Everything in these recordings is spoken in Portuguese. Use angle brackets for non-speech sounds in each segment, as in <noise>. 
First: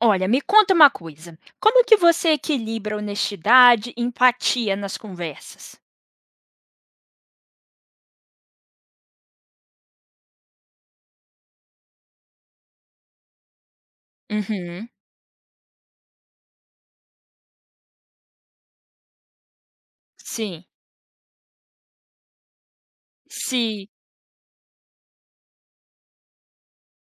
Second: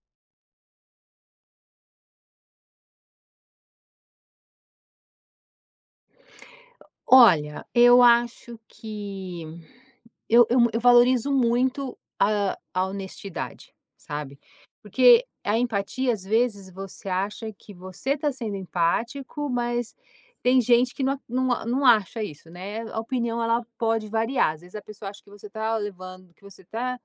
Olha, me conta uma coisa. Como que você equilibra honestidade e empatia nas conversas? Olha, eu acho que eu valorizo muito a honestidade, sabe, Uhum. porque a empatia, às vezes, você acha que você está sendo empático, mas tem Sim. gente que não acha isso, né, a opinião ela Se pode variar, às vezes a pessoa acha que você está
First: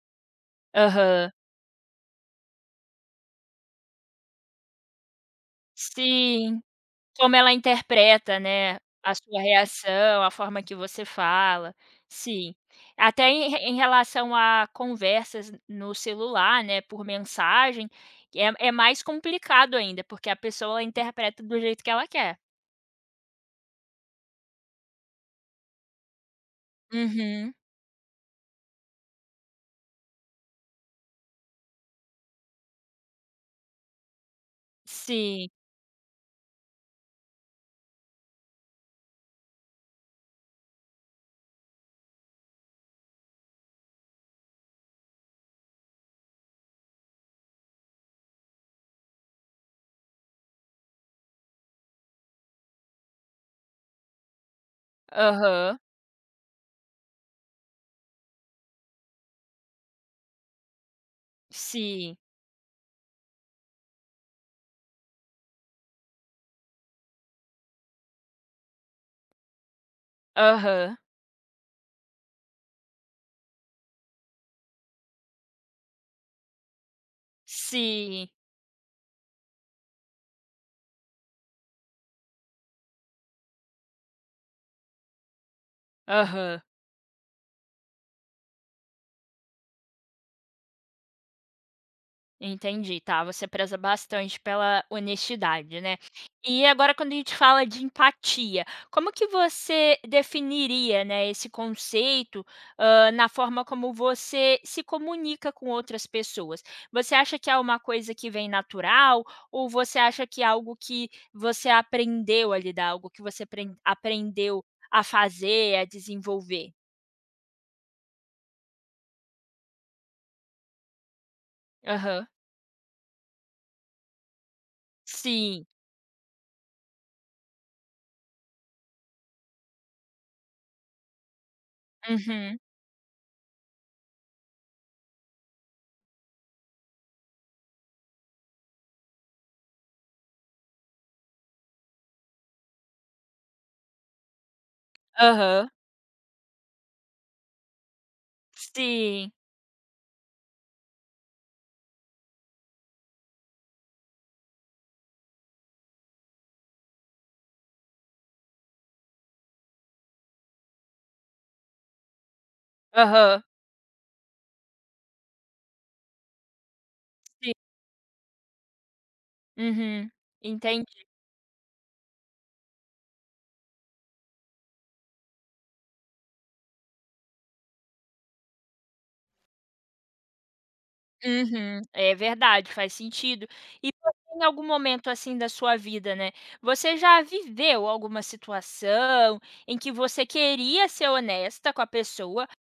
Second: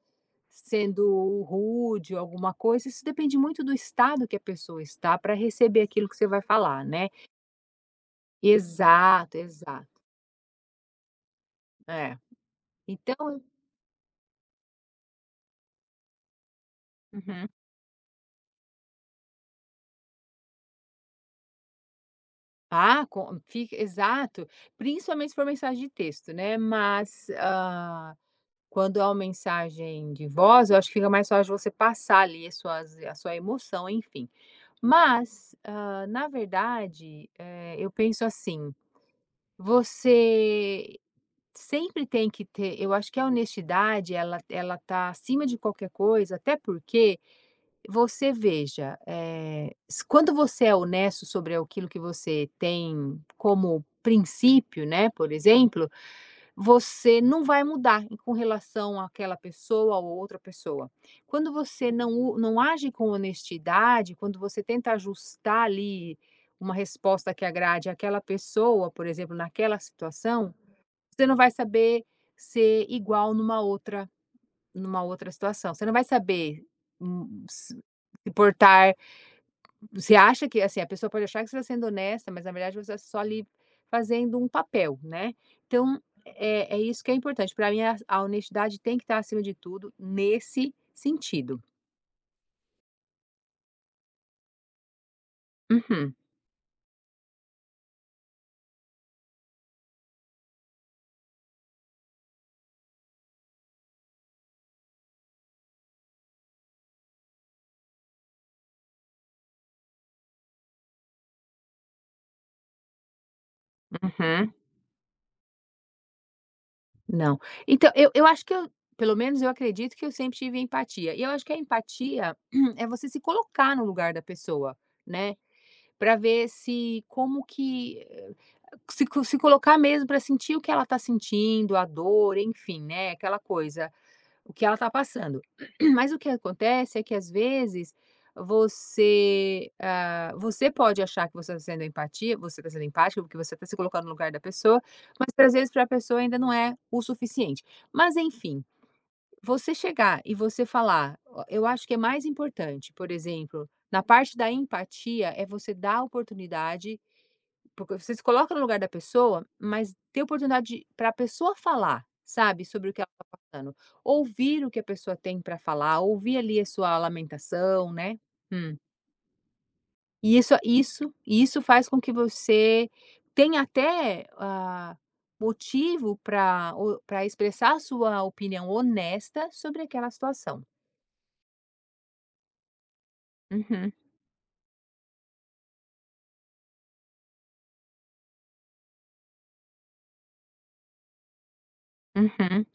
aham. sendo rude ou alguma coisa, isso depende muito do estado que a pessoa está para receber aquilo que você vai Sim. falar, né. Como ela interpreta, né, a Exato, sua exato. reação, a forma que você fala. É. Sim. Até Então em re em relação a conversas no celular, né, por Uhum. mensagem, é mais complicado ainda, porque a pessoa ela interpreta do jeito que ela quer. ah, com fica exato, principalmente se for mensagem de texto, né, mas, Uhum. Quando é uma mensagem de voz, eu acho que fica mais fácil você passar ali as suas a sua emoção, enfim. Sim. Mas, na verdade, eu penso assim, você sempre tem que ter eu acho que a honestidade ela tá acima de qualquer coisa, até porque você veja, eh, s quando você é honesto sobre aquilo que você tem como princípio, né, por Aham. exemplo, você não vai mudar em com relação àquela pessoa ou outra pessoa. Quando você Sim. Não age com honestidade, quando você tenta ajustar ali uma resposta que agrade àquela pessoa, por exemplo, naquela situação, Aham. você não vai saber ser igual numa outra situação. Você não vai saber, se Sim. se portar você acha que assim, a pessoa pode achar que você está sendo honesta, mas na verdade você está só ali fazendo um papel, né. Então, Aham. é isso que é importante. Para mim a honestidade tem que estar acima de tudo nesse sentido. Entendi, tá, você preza bastante pela honestidade, né. Uhum, E agora quando a gente fala de empatia, como que você definiria, né, esse conceito, na forma como você se comunica com outras pessoas? Você acha que é uma coisa que vem natural ou você acha que é algo que você aprendeu a lidar, algo que você uhum. aprendeu a fazer, a desenvolver? Não. Então, eu acho que eu pelo menos eu acredito que eu sempre tive empatia. E eu acho que a Aham. empatia <clears throat> é você se colocar no lugar da pessoa, né, Sim. para ver se como que se colocar mesmo para sentir o que ela está sentindo, a dor, Uhum. enfim, né, aquela coisa. O que ela está passando. <clears throat> Mas o que acontece é que às vezes você, você pode achar que você está sendo empática, porque você está se colocando no lugar da pessoa, mas às Aham. vezes para a pessoa ainda não é o suficiente. Mas enfim, Sim. você chegar e você falar, ó, eu acho que é mais importante, por exemplo, na parte da empatia, é você dar a oportunidade porque você se coloca no lugar da pessoa, mas ter oportunidade para a pessoa falar, sabe, sobre o que ela está Aham. passando. Ouvir o que a pessoa tem para falar, ouvir ali a sua Sim. lamentação, né. Hum. Uhum. E Entendi. Isso faz com que você tenha até, motivo para expressar a sua opinião honesta sobre aquela situação. Uhum. É verdade, faz sentido. E Uhum, você em algum momento, assim, da sua vida, né, você já viveu alguma situação em que você queria ser honesta com a pessoa. uhum,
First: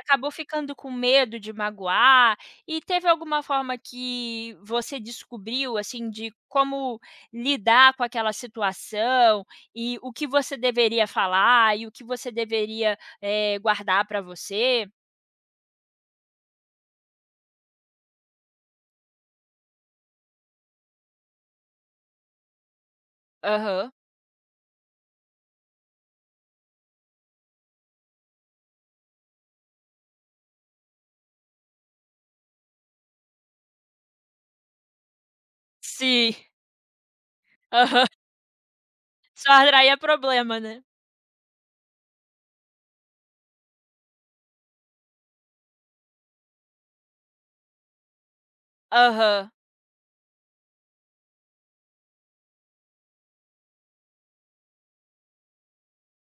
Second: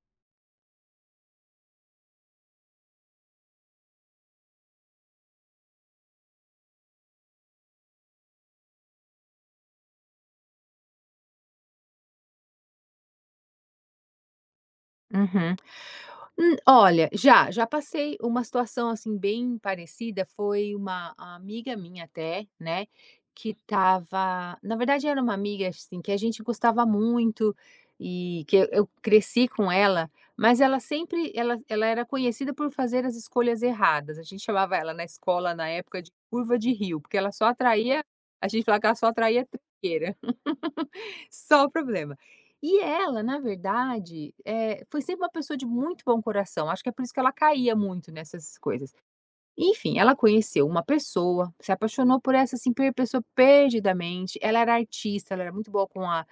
Acabou ficando com medo de magoar? E teve alguma forma que você descobriu, assim, de como lidar com aquela situação e o que você deveria falar e o que você deveria, guardar para você? uhum. Olha, já, já passei uma situação, assim, bem parecida, foi uma amiga minha até, né, que Aham. estava na verdade era uma amiga, assim, que a gente gostava muito e que eu cresci com ela, mas ela sempre ela era conhecida por fazer as escolhas erradas, a gente chamava ela na escola, na época, de Sim. curva de rio, porque ela só <laughs> atraía Aham. a gente falava que ela só atraía Só atraía trinqueira. problema, né? <laughs> Só o problema. E ela, na verdade, foi sempre uma pessoa de muito bom coração, acho que é por isso que ela caía muito nessas coisas. Aham. Enfim, ela conheceu uma pessoa, se apaixonou por essa, assim, per pessoa perdidamente, ela era artista, ela era muito boa com a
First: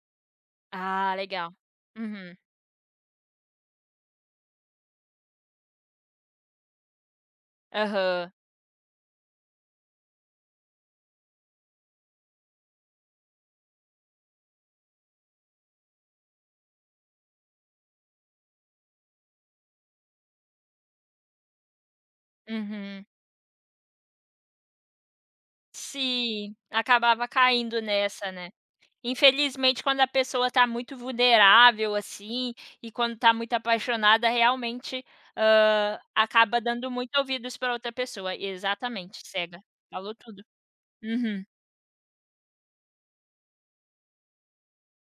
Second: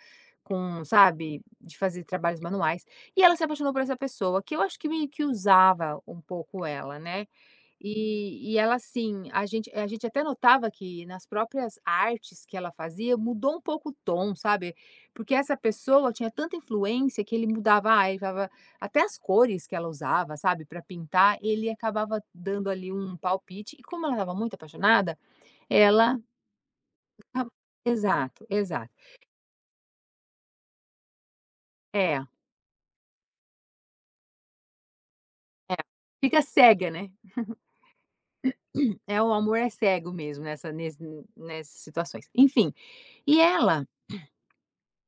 Ah, sabe, legal. de fazer Uhum. trabalhos manuais, e ela se apaixonou por essa pessoa, que eu acho que meio que usava um pouco ela, né. Aham. E ela, assim, a gente até notava que nas próprias artes que ela fazia, mudou um pouco o tom, sabe, porque essa pessoa tinha tanta influência que ele mudava, ele falava até as cores que ela usava, sabe, para pintar, ele acabava dando ali Uhum. um palpite e como ela estava muito apaixonada, ela Sim, acabava a caindo nessa, exato, né? exato. Infelizmente, quando a pessoa está muito vulnerável, É, assim, e quando está muito apaixonada, realmente, é. Fica acaba dando cega, né. muito ouvidos para outra pessoa. Exatamente, É, o amor cega. é cego Falou tudo. mesmo Uhum. nessas situações. Enfim, e ela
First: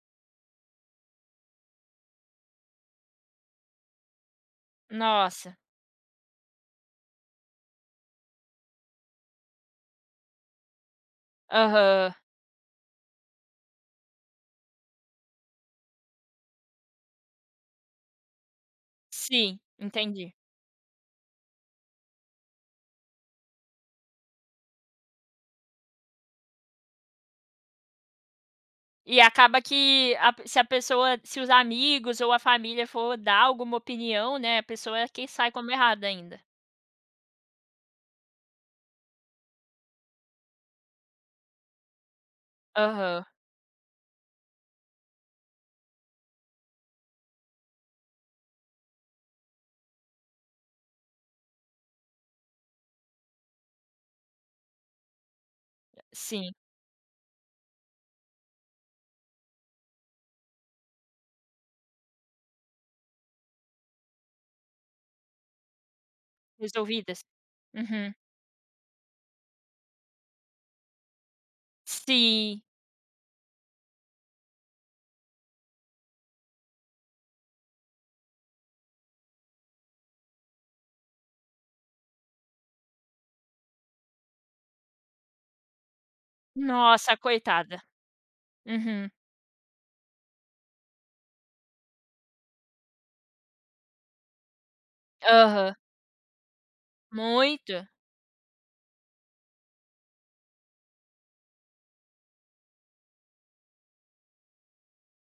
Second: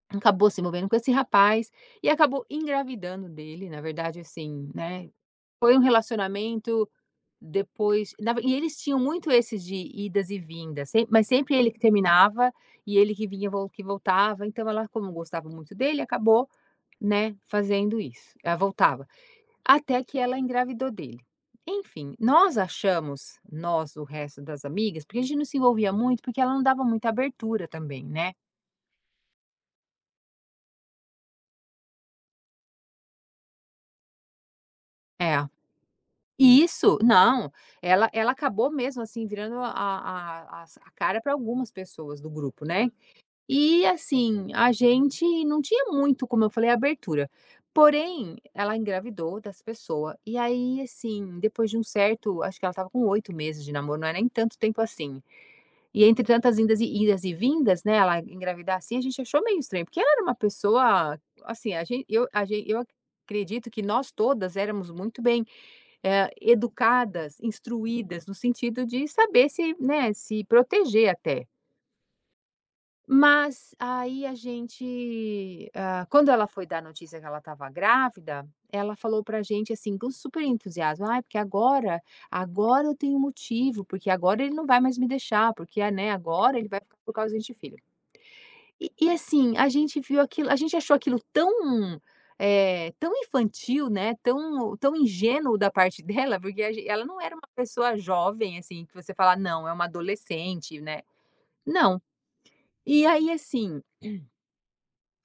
acabou se envolvendo com esse rapaz e acabou engravidando dele, na verdade, assim, né, Nossa. foi um relacionamento Depois na ve e eles tinham muito esses de idas e vindas, sem mas sempre ele que Aham. terminava e ele que vinha vol que voltava, então ela como gostava muito dele, acabou, né, fazendo isso. Ela voltava, Sim, até que entendi. ela engravidou dele. Enfim, nós achamos, nós, o resto das amigas, porque a gente não se envolvia muito, porque ela não dava muita abertura também, né. E acaba que a pe- se a pessoa se os amigos ou a família for dar alguma opinião, né, a pessoa é quem É. sai como errada ainda. Isso, não, ela acabou mesmo, assim, virando a cara para algumas pessoas do grupo, né. Aham. E assim, a gente não tinha muito, como eu falei, abertura. Porém, ela engravidou dessa pessoa. E aí, assim, depois de um certo, acho que ela estava com 8 meses de namoro, não é nem tanto tempo assim. E entre Sim. Idas e vindas, né, ela engravidar assim, a gente achou meio estranho, porque ela era uma pessoa, assim, a gente, eu acredito que nós todas éramos muito bem Resolvidas. educadas, Uhum. instruídas, no sentido de saber se, né, se proteger até. Sim. Mas aí a gente, quando ela foi dar a notícia que ela estava grávida, ela falou pra gente, assim, com super entusiasmo: "Ai, porque agora eu tenho motivo, porque agora ele não vai mais me deixar, porque, ah, né, agora ele vai ficar por Nossa, causa da filho". coitada. E Uhum. e assim, a gente achou aquilo tão, tão infantil, né, tão ingênuo da Aham, parte <laughs> dela, porque a gen ela não era uma muito. pessoa jovem, assim, que você fala: "Não, é uma adolescente", né. Não. E aí, assim,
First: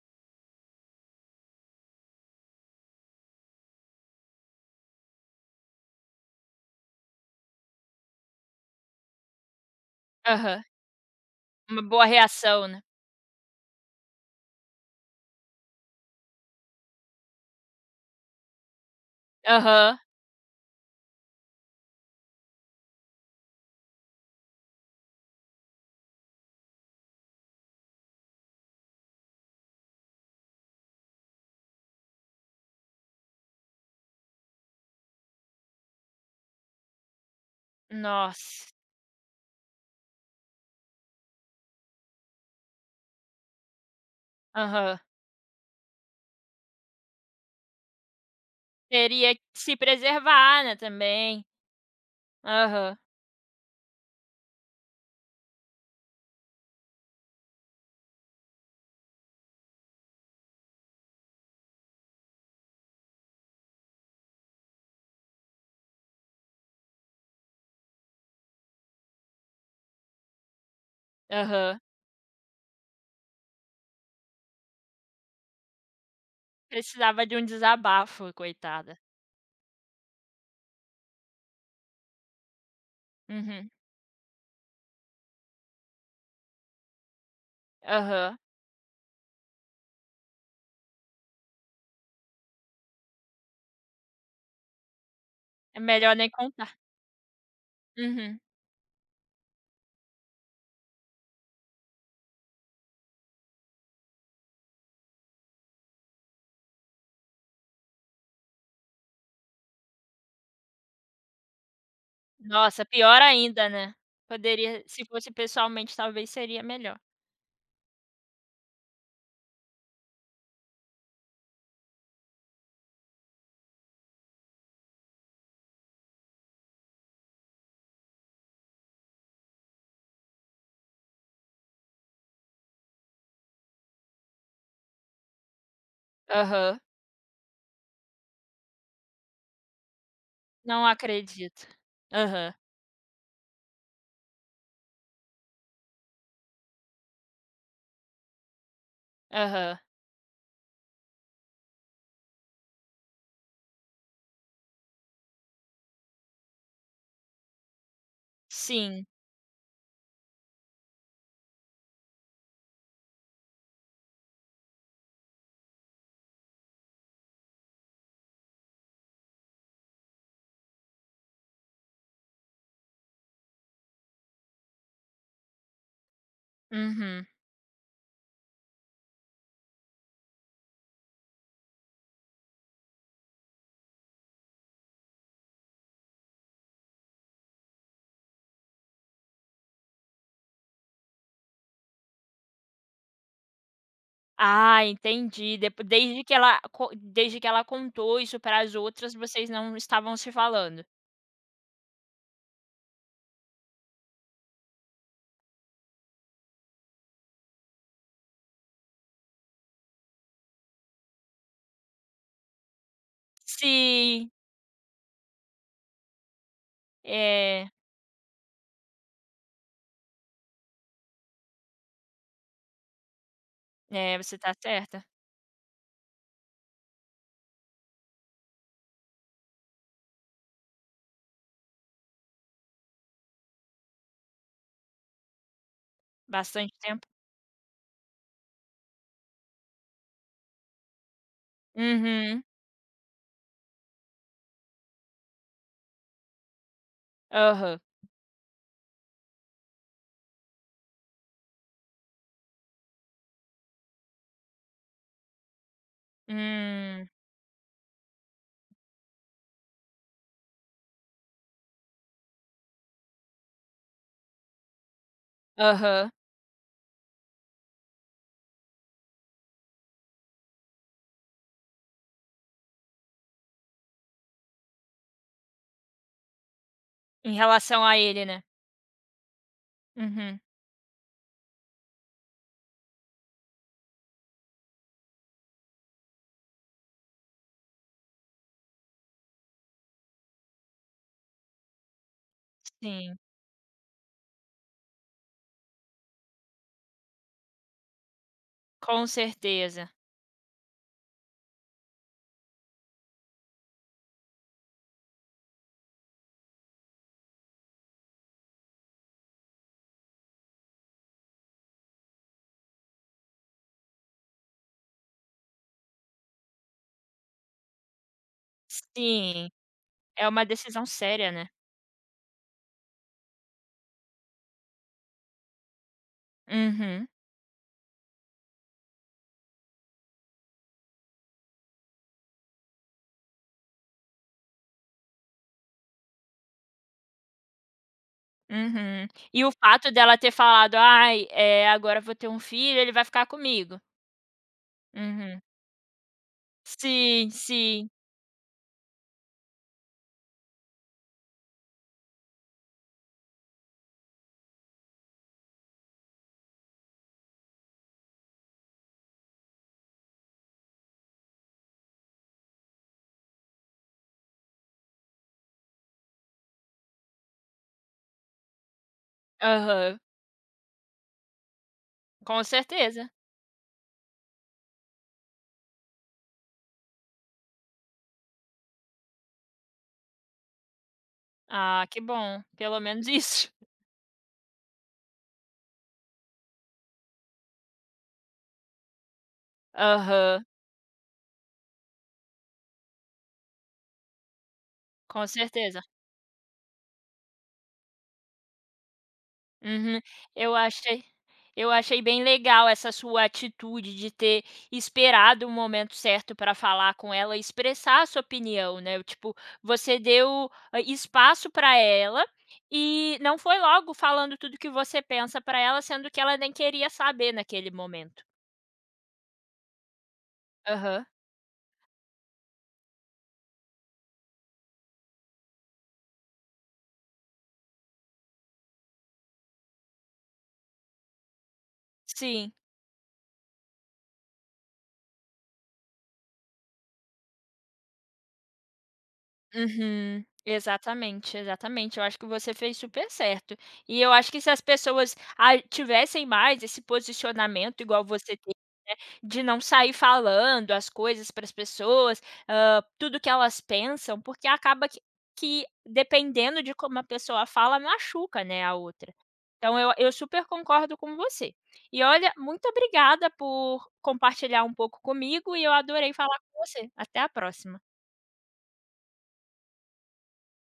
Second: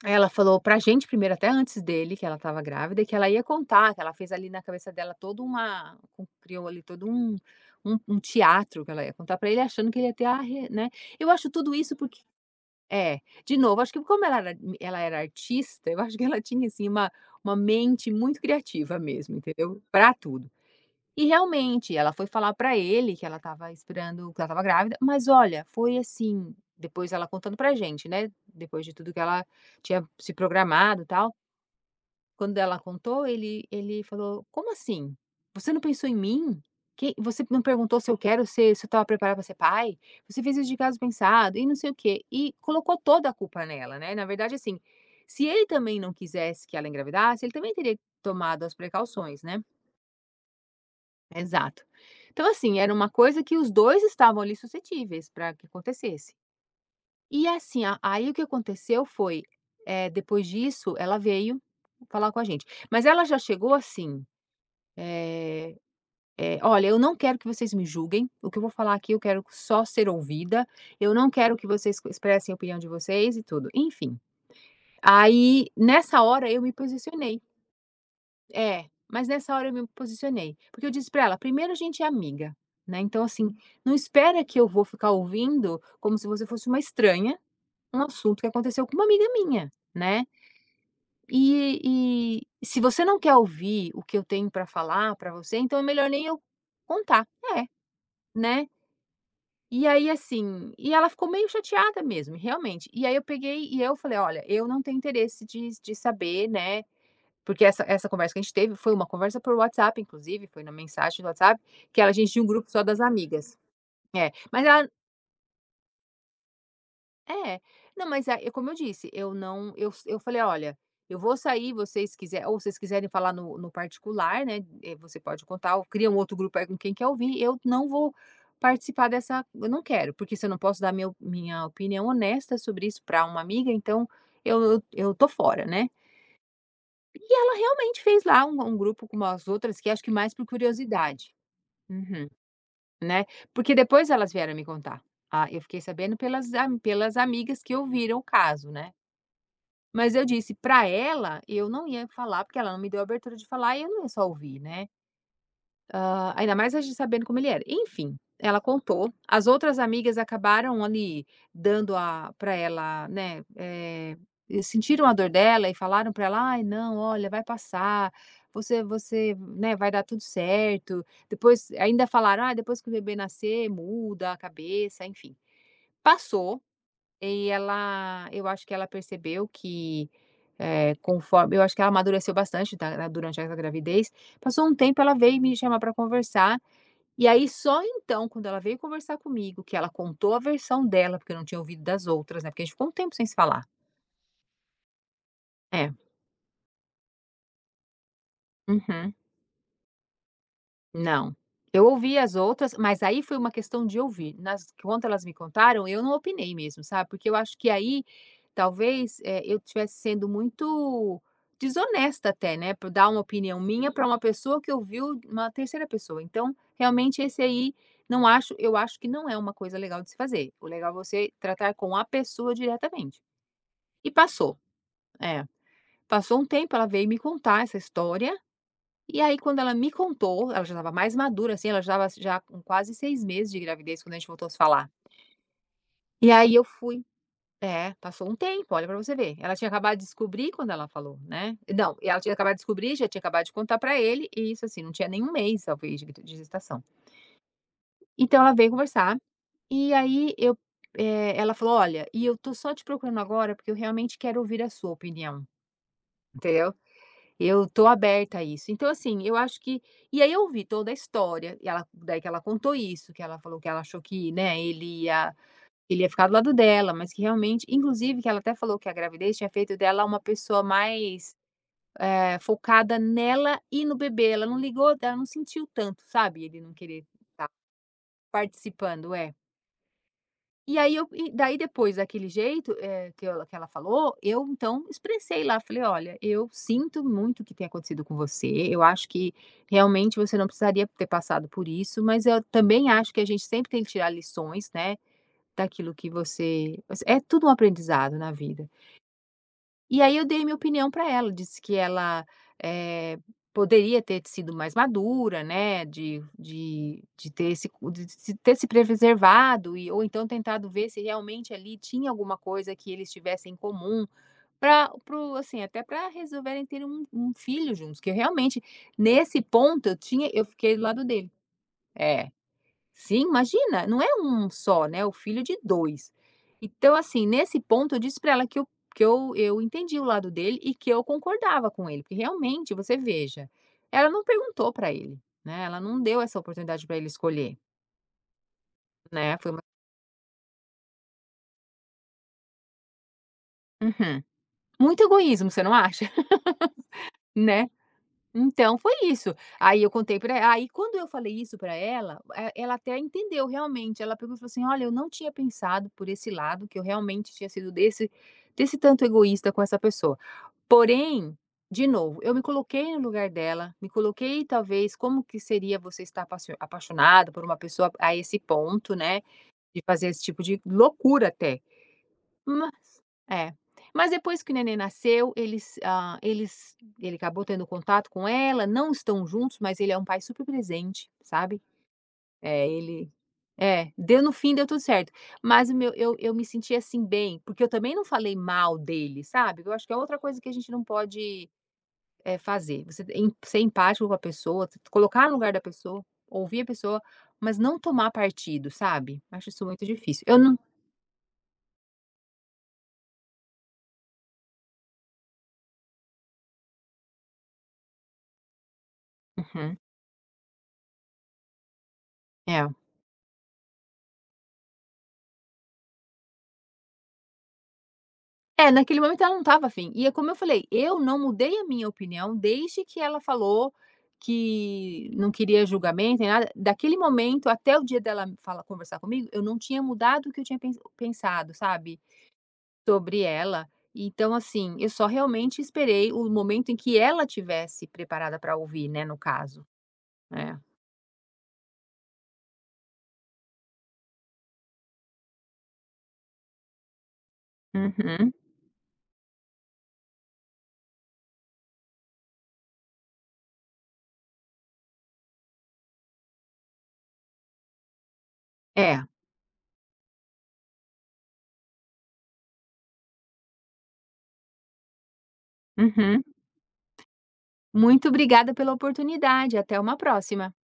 ela falou pra gente primeiro, até antes dele, que ela estava grávida e que ela ia contar, que ela fez ali na cabeça dela toda uma co criou ali todo um teatro que ela ia contar pra ele, achando que ele ia ter a Aham, re né. Eu acho tudo uma isso boa porque reação, né. é, de novo, acho que como ela era artista, eu acho que ela tinha, assim, uma mente muito criativa mesmo, entendeu, Aham, pra tudo. E realmente, ela foi falar pra ele que ela estava grávida, mas olha, foi assim, depois ela contando pra gente, né, depois de tudo que ela tinha se programado, e tal. Quando ela contou, ele falou: "Como assim? Você não pensou em mim? Que você não perguntou se eu quero nossa. ser se eu estava preparado pra ser pai? Você fez isso de caso pensado e não sei o quê", e colocou toda a culpa nela, né. Na verdade, assim, Aham. se ele também não quisesse que ela engravidasse, ele também teria tomado as Teria que precauções, né. se preservar, né, também. Exato. Então, assim, era Aham, uma coisa que os 2 estavam ali suscetíveis para que acontecesse. E assim, a aí o que aconteceu foi, depois disso ela veio falar com a gente, mas ela já chegou assim, "Olha, eu não quero que vocês me julguem, o que eu vou falar aqui eu quero só ser ouvida, eu não quero que aham. vocês expressem a opinião de vocês e tudo", enfim. Aí, nessa hora eu me Precisava de posicionei. um desabafo, É, coitada. mas nessa hora eu me posicionei, porque eu disse pra ela: "Primeiro a gente é amiga, né, então assim, Uhum, não espera que eu vou ficar ouvindo como se você fosse uma estranha, um aham. assunto que aconteceu com uma amiga minha, né. E se você não quer ouvir o que eu tenho pra falar pra você, então É é melhor melhor nem nem eu contar. contar". É, Uhum. né. E aí assim, e ela ficou meio chateada mesmo, realmente. E aí eu peguei e eu falei: "Olha, eu não tenho interesse de saber, né, porque essa conversa que a gente teve foi uma conversa por WhatsApp, inclusive, foi na mensagem do WhatsApp, que ela a gente tinha um grupo só Nossa, das pior amigas. ainda, né. É, mas Poderia ela se fosse pessoalmente, talvez seria melhor. é. Não, mas é como eu disse, eu não eu eu falei: "Olha, eu vou sair, vocês quiserem falar no particular, né, você pode contar ou cria um outro grupo aí com quem quer ouvir, eu não vou participar dessa eu não quero, porque se eu não posso dar minha opinião honesta sobre isso para uma amiga, então eu tô fora, né". Aham, E ela realmente fez lá um grupo com as outras que acho que mais por não curiosidade. acredito. Uhum. Aham, Né, porque depois elas vieram me contar. Ah, eu fiquei sabendo pelas amigas que ouviram o caso, né. aham. Mas eu disse para ela, eu não ia falar, porque ela não me deu a abertura de falar e eu não ia só ouvir, né". Hã, ainda mais a gente sabendo como ele era. Enfim, ela Sim, contou, as outras amigas acabaram ali dando a para ela, né, e sentiram a dor dela e falaram para ela: "Ai não, olha, vai passar, você, né, vai dar tudo certo". Depois ainda falaram: "Ah, depois que o bebê nascer, muda a cabeça", enfim. Passou uhum. e ela, eu acho que ela percebeu que, conforme eu acho que ela amadureceu bastante durante essa gravidez. Passou um tempo, ela veio me chamar para conversar e aí só então, quando ela veio conversar comigo, que ela contou a versão dela, porque eu não tinha ouvido das outras, né, porque a gente ficou um tempo sem se falar. Ah, entendi. Depo É, Desde que ela co desde que ela contou isso para as uhum. outras, vocês não estavam se falando. Não. Eu ouvi as outras, mas aí foi uma questão de ouvir. Nas Quando elas me contaram, eu não opinei mesmo, sabe, porque eu acho que aí, talvez, eu tivesse sendo muito desonesta até, né, por dar uma opinião minha para uma Sim, pessoa que ouviu uma terceira pessoa. Então, realmente esse é, aí, não acho eu acho que não é uma coisa legal de se fazer. O legal é você tratar com a pessoa diretamente. E é, você está passou. certa. É, passou um tempo, ela veio me contar essa história, e aí quando ela me contou, ela já estava mais madura, assim, ela já estava já com quase 6 meses de gravidez quando a gente voltou a se falar. E aí eu Bastante fui tempo. é, passou um tempo, olha pra você ver. Ela tinha acabado de descobrir quando ela falou, né. Não, ela tinha Uhum. acabado de descobrir, já tinha acabado de contar pra ele, e isso, assim, não tinha nenhum mês, talvez, de gestação. Aham. Então ela veio conversar, e aí, ela falou: "Olha, e eu tô só te procurando agora porque eu realmente quero ouvir a sua opinião", entendeu? Hum. Eu tô aberta a isso. Então, assim, eu acho que e aí eu ouvi toda a história, e ela daí que ela contou isso, que ela falou que ela achou que, né, ele ia Aham. ficar do lado dela, mas que realmente inclusive que ela até falou que a gravidez tinha feito dela uma pessoa mais, focada nela e no bebê, ela não sentiu tanto, sabe, ele não querer Em relação a ele, né. participando. É. Uhum. E aí eu e daí depois daquele jeito, que ela falou, eu então expressei lá, falei: "Olha, eu sinto muito o que tem acontecido com você, eu acho que realmente você não precisaria ter passado por isso, mas eu também acho Sim, que a gente sempre tem que tirar lições, né, daquilo que você" é tudo um aprendizado na vida. com certeza. E aí eu dei minha opinião para ela, disse que ela, eh, poderia ter sido mais madura, né, de se ter se preservado e ou então tentado ver se realmente ali tinha alguma coisa que eles tivessem em comum, para o assim, até para resolverem ter um filho juntos, que eu realmente, nesse Sim, ponto, é eu uma fiquei do decisão lado dele. séria, né. É. Sim, imagina, não é um só, né, o filho de dois. Então, Uhum, assim, nesse ponto eu disse para ela que eu entendi o lado dele e que eu concordava com ele, porque realmente você veja, ela não perguntou para ele, né, ela não deu essa oportunidade para ele escolher, uhum. né, E foi o uma. fato dela ter falado: "Ai, agora eu vou ter um filho, ele vai ficar comigo". Uhum. Muito Uhum. egoísmo, você não acha? <laughs> Sim, Né? sim. Então foi isso. Aí quando eu falei isso para ela, ela até entendeu realmente, ela pegou e falou assim: "Olha, eu não tinha pensado por esse lado, que eu realmente tinha sido desse tanto egoísta com essa pessoa". Porém, de novo, eu me coloquei no lugar dela, me coloquei talvez como que seria você estar apassio apaixonado por uma pessoa a esse ponto, né, de Aham, fazer esse tipo de loucura até. com Mas certeza. é. Mas depois que o neném nasceu, eles, ah, eles ele acabou tendo contato com ela, não estão juntos, mas ele é um pai super presente, sabe. Ah, que bom, É, pelo menos ele isso. é, deu no fim, deu tudo certo. Mas o meu eu me senti, assim, bem, porque eu também não falei mal dele, sabe. Eu acho <laughs> que é outra coisa Aham, que a gente não pode, fazer. Você em ser empático com a pessoa, se com colocar no lugar da certeza. pessoa, ouvir a pessoa, mas não tomar partido, sabe. Acho isso muito Uhum. difícil. Eu Eu não. achei eu achei bem legal essa sua atitude de ter esperado o momento certo para falar com ela e expressar a sua opinião, né, tipo, Uhum. você deu, espaço para ela É. e não foi logo falando tudo que você pensa para ela, sendo que ela nem queria saber naquele momento. É, naquele momento ela não estava afim. E é como eu falei, eu Aham, não mudei a minha opinião desde que ela falou que não queria julgamento nem nada. Daquele momento até o dia dela fala conversar comigo, eu não tinha mudado o que eu tinha pensado, sabe, sim. sobre ela. Então, assim, eu só realmente esperei o momento em que ela tivesse preparada para ouvir, né, no caso. Uhum. É. Exatamente, exatamente. Eu acho que você fez super certo. E eu acho que se as pessoas a tivessem mais esse posicionamento igual Uhum. você tem, de não sair falando as coisas para as pessoas, tudo que elas pensam, porque acaba que dependendo de como a pessoa fala, machuca, né, a É. outra. Então eu super concordo com você. E olha, muito obrigada por compartilhar um pouco comigo e eu adorei Uhum. falar com você. Até a próxima. Muito obrigada pela oportunidade, até uma próxima.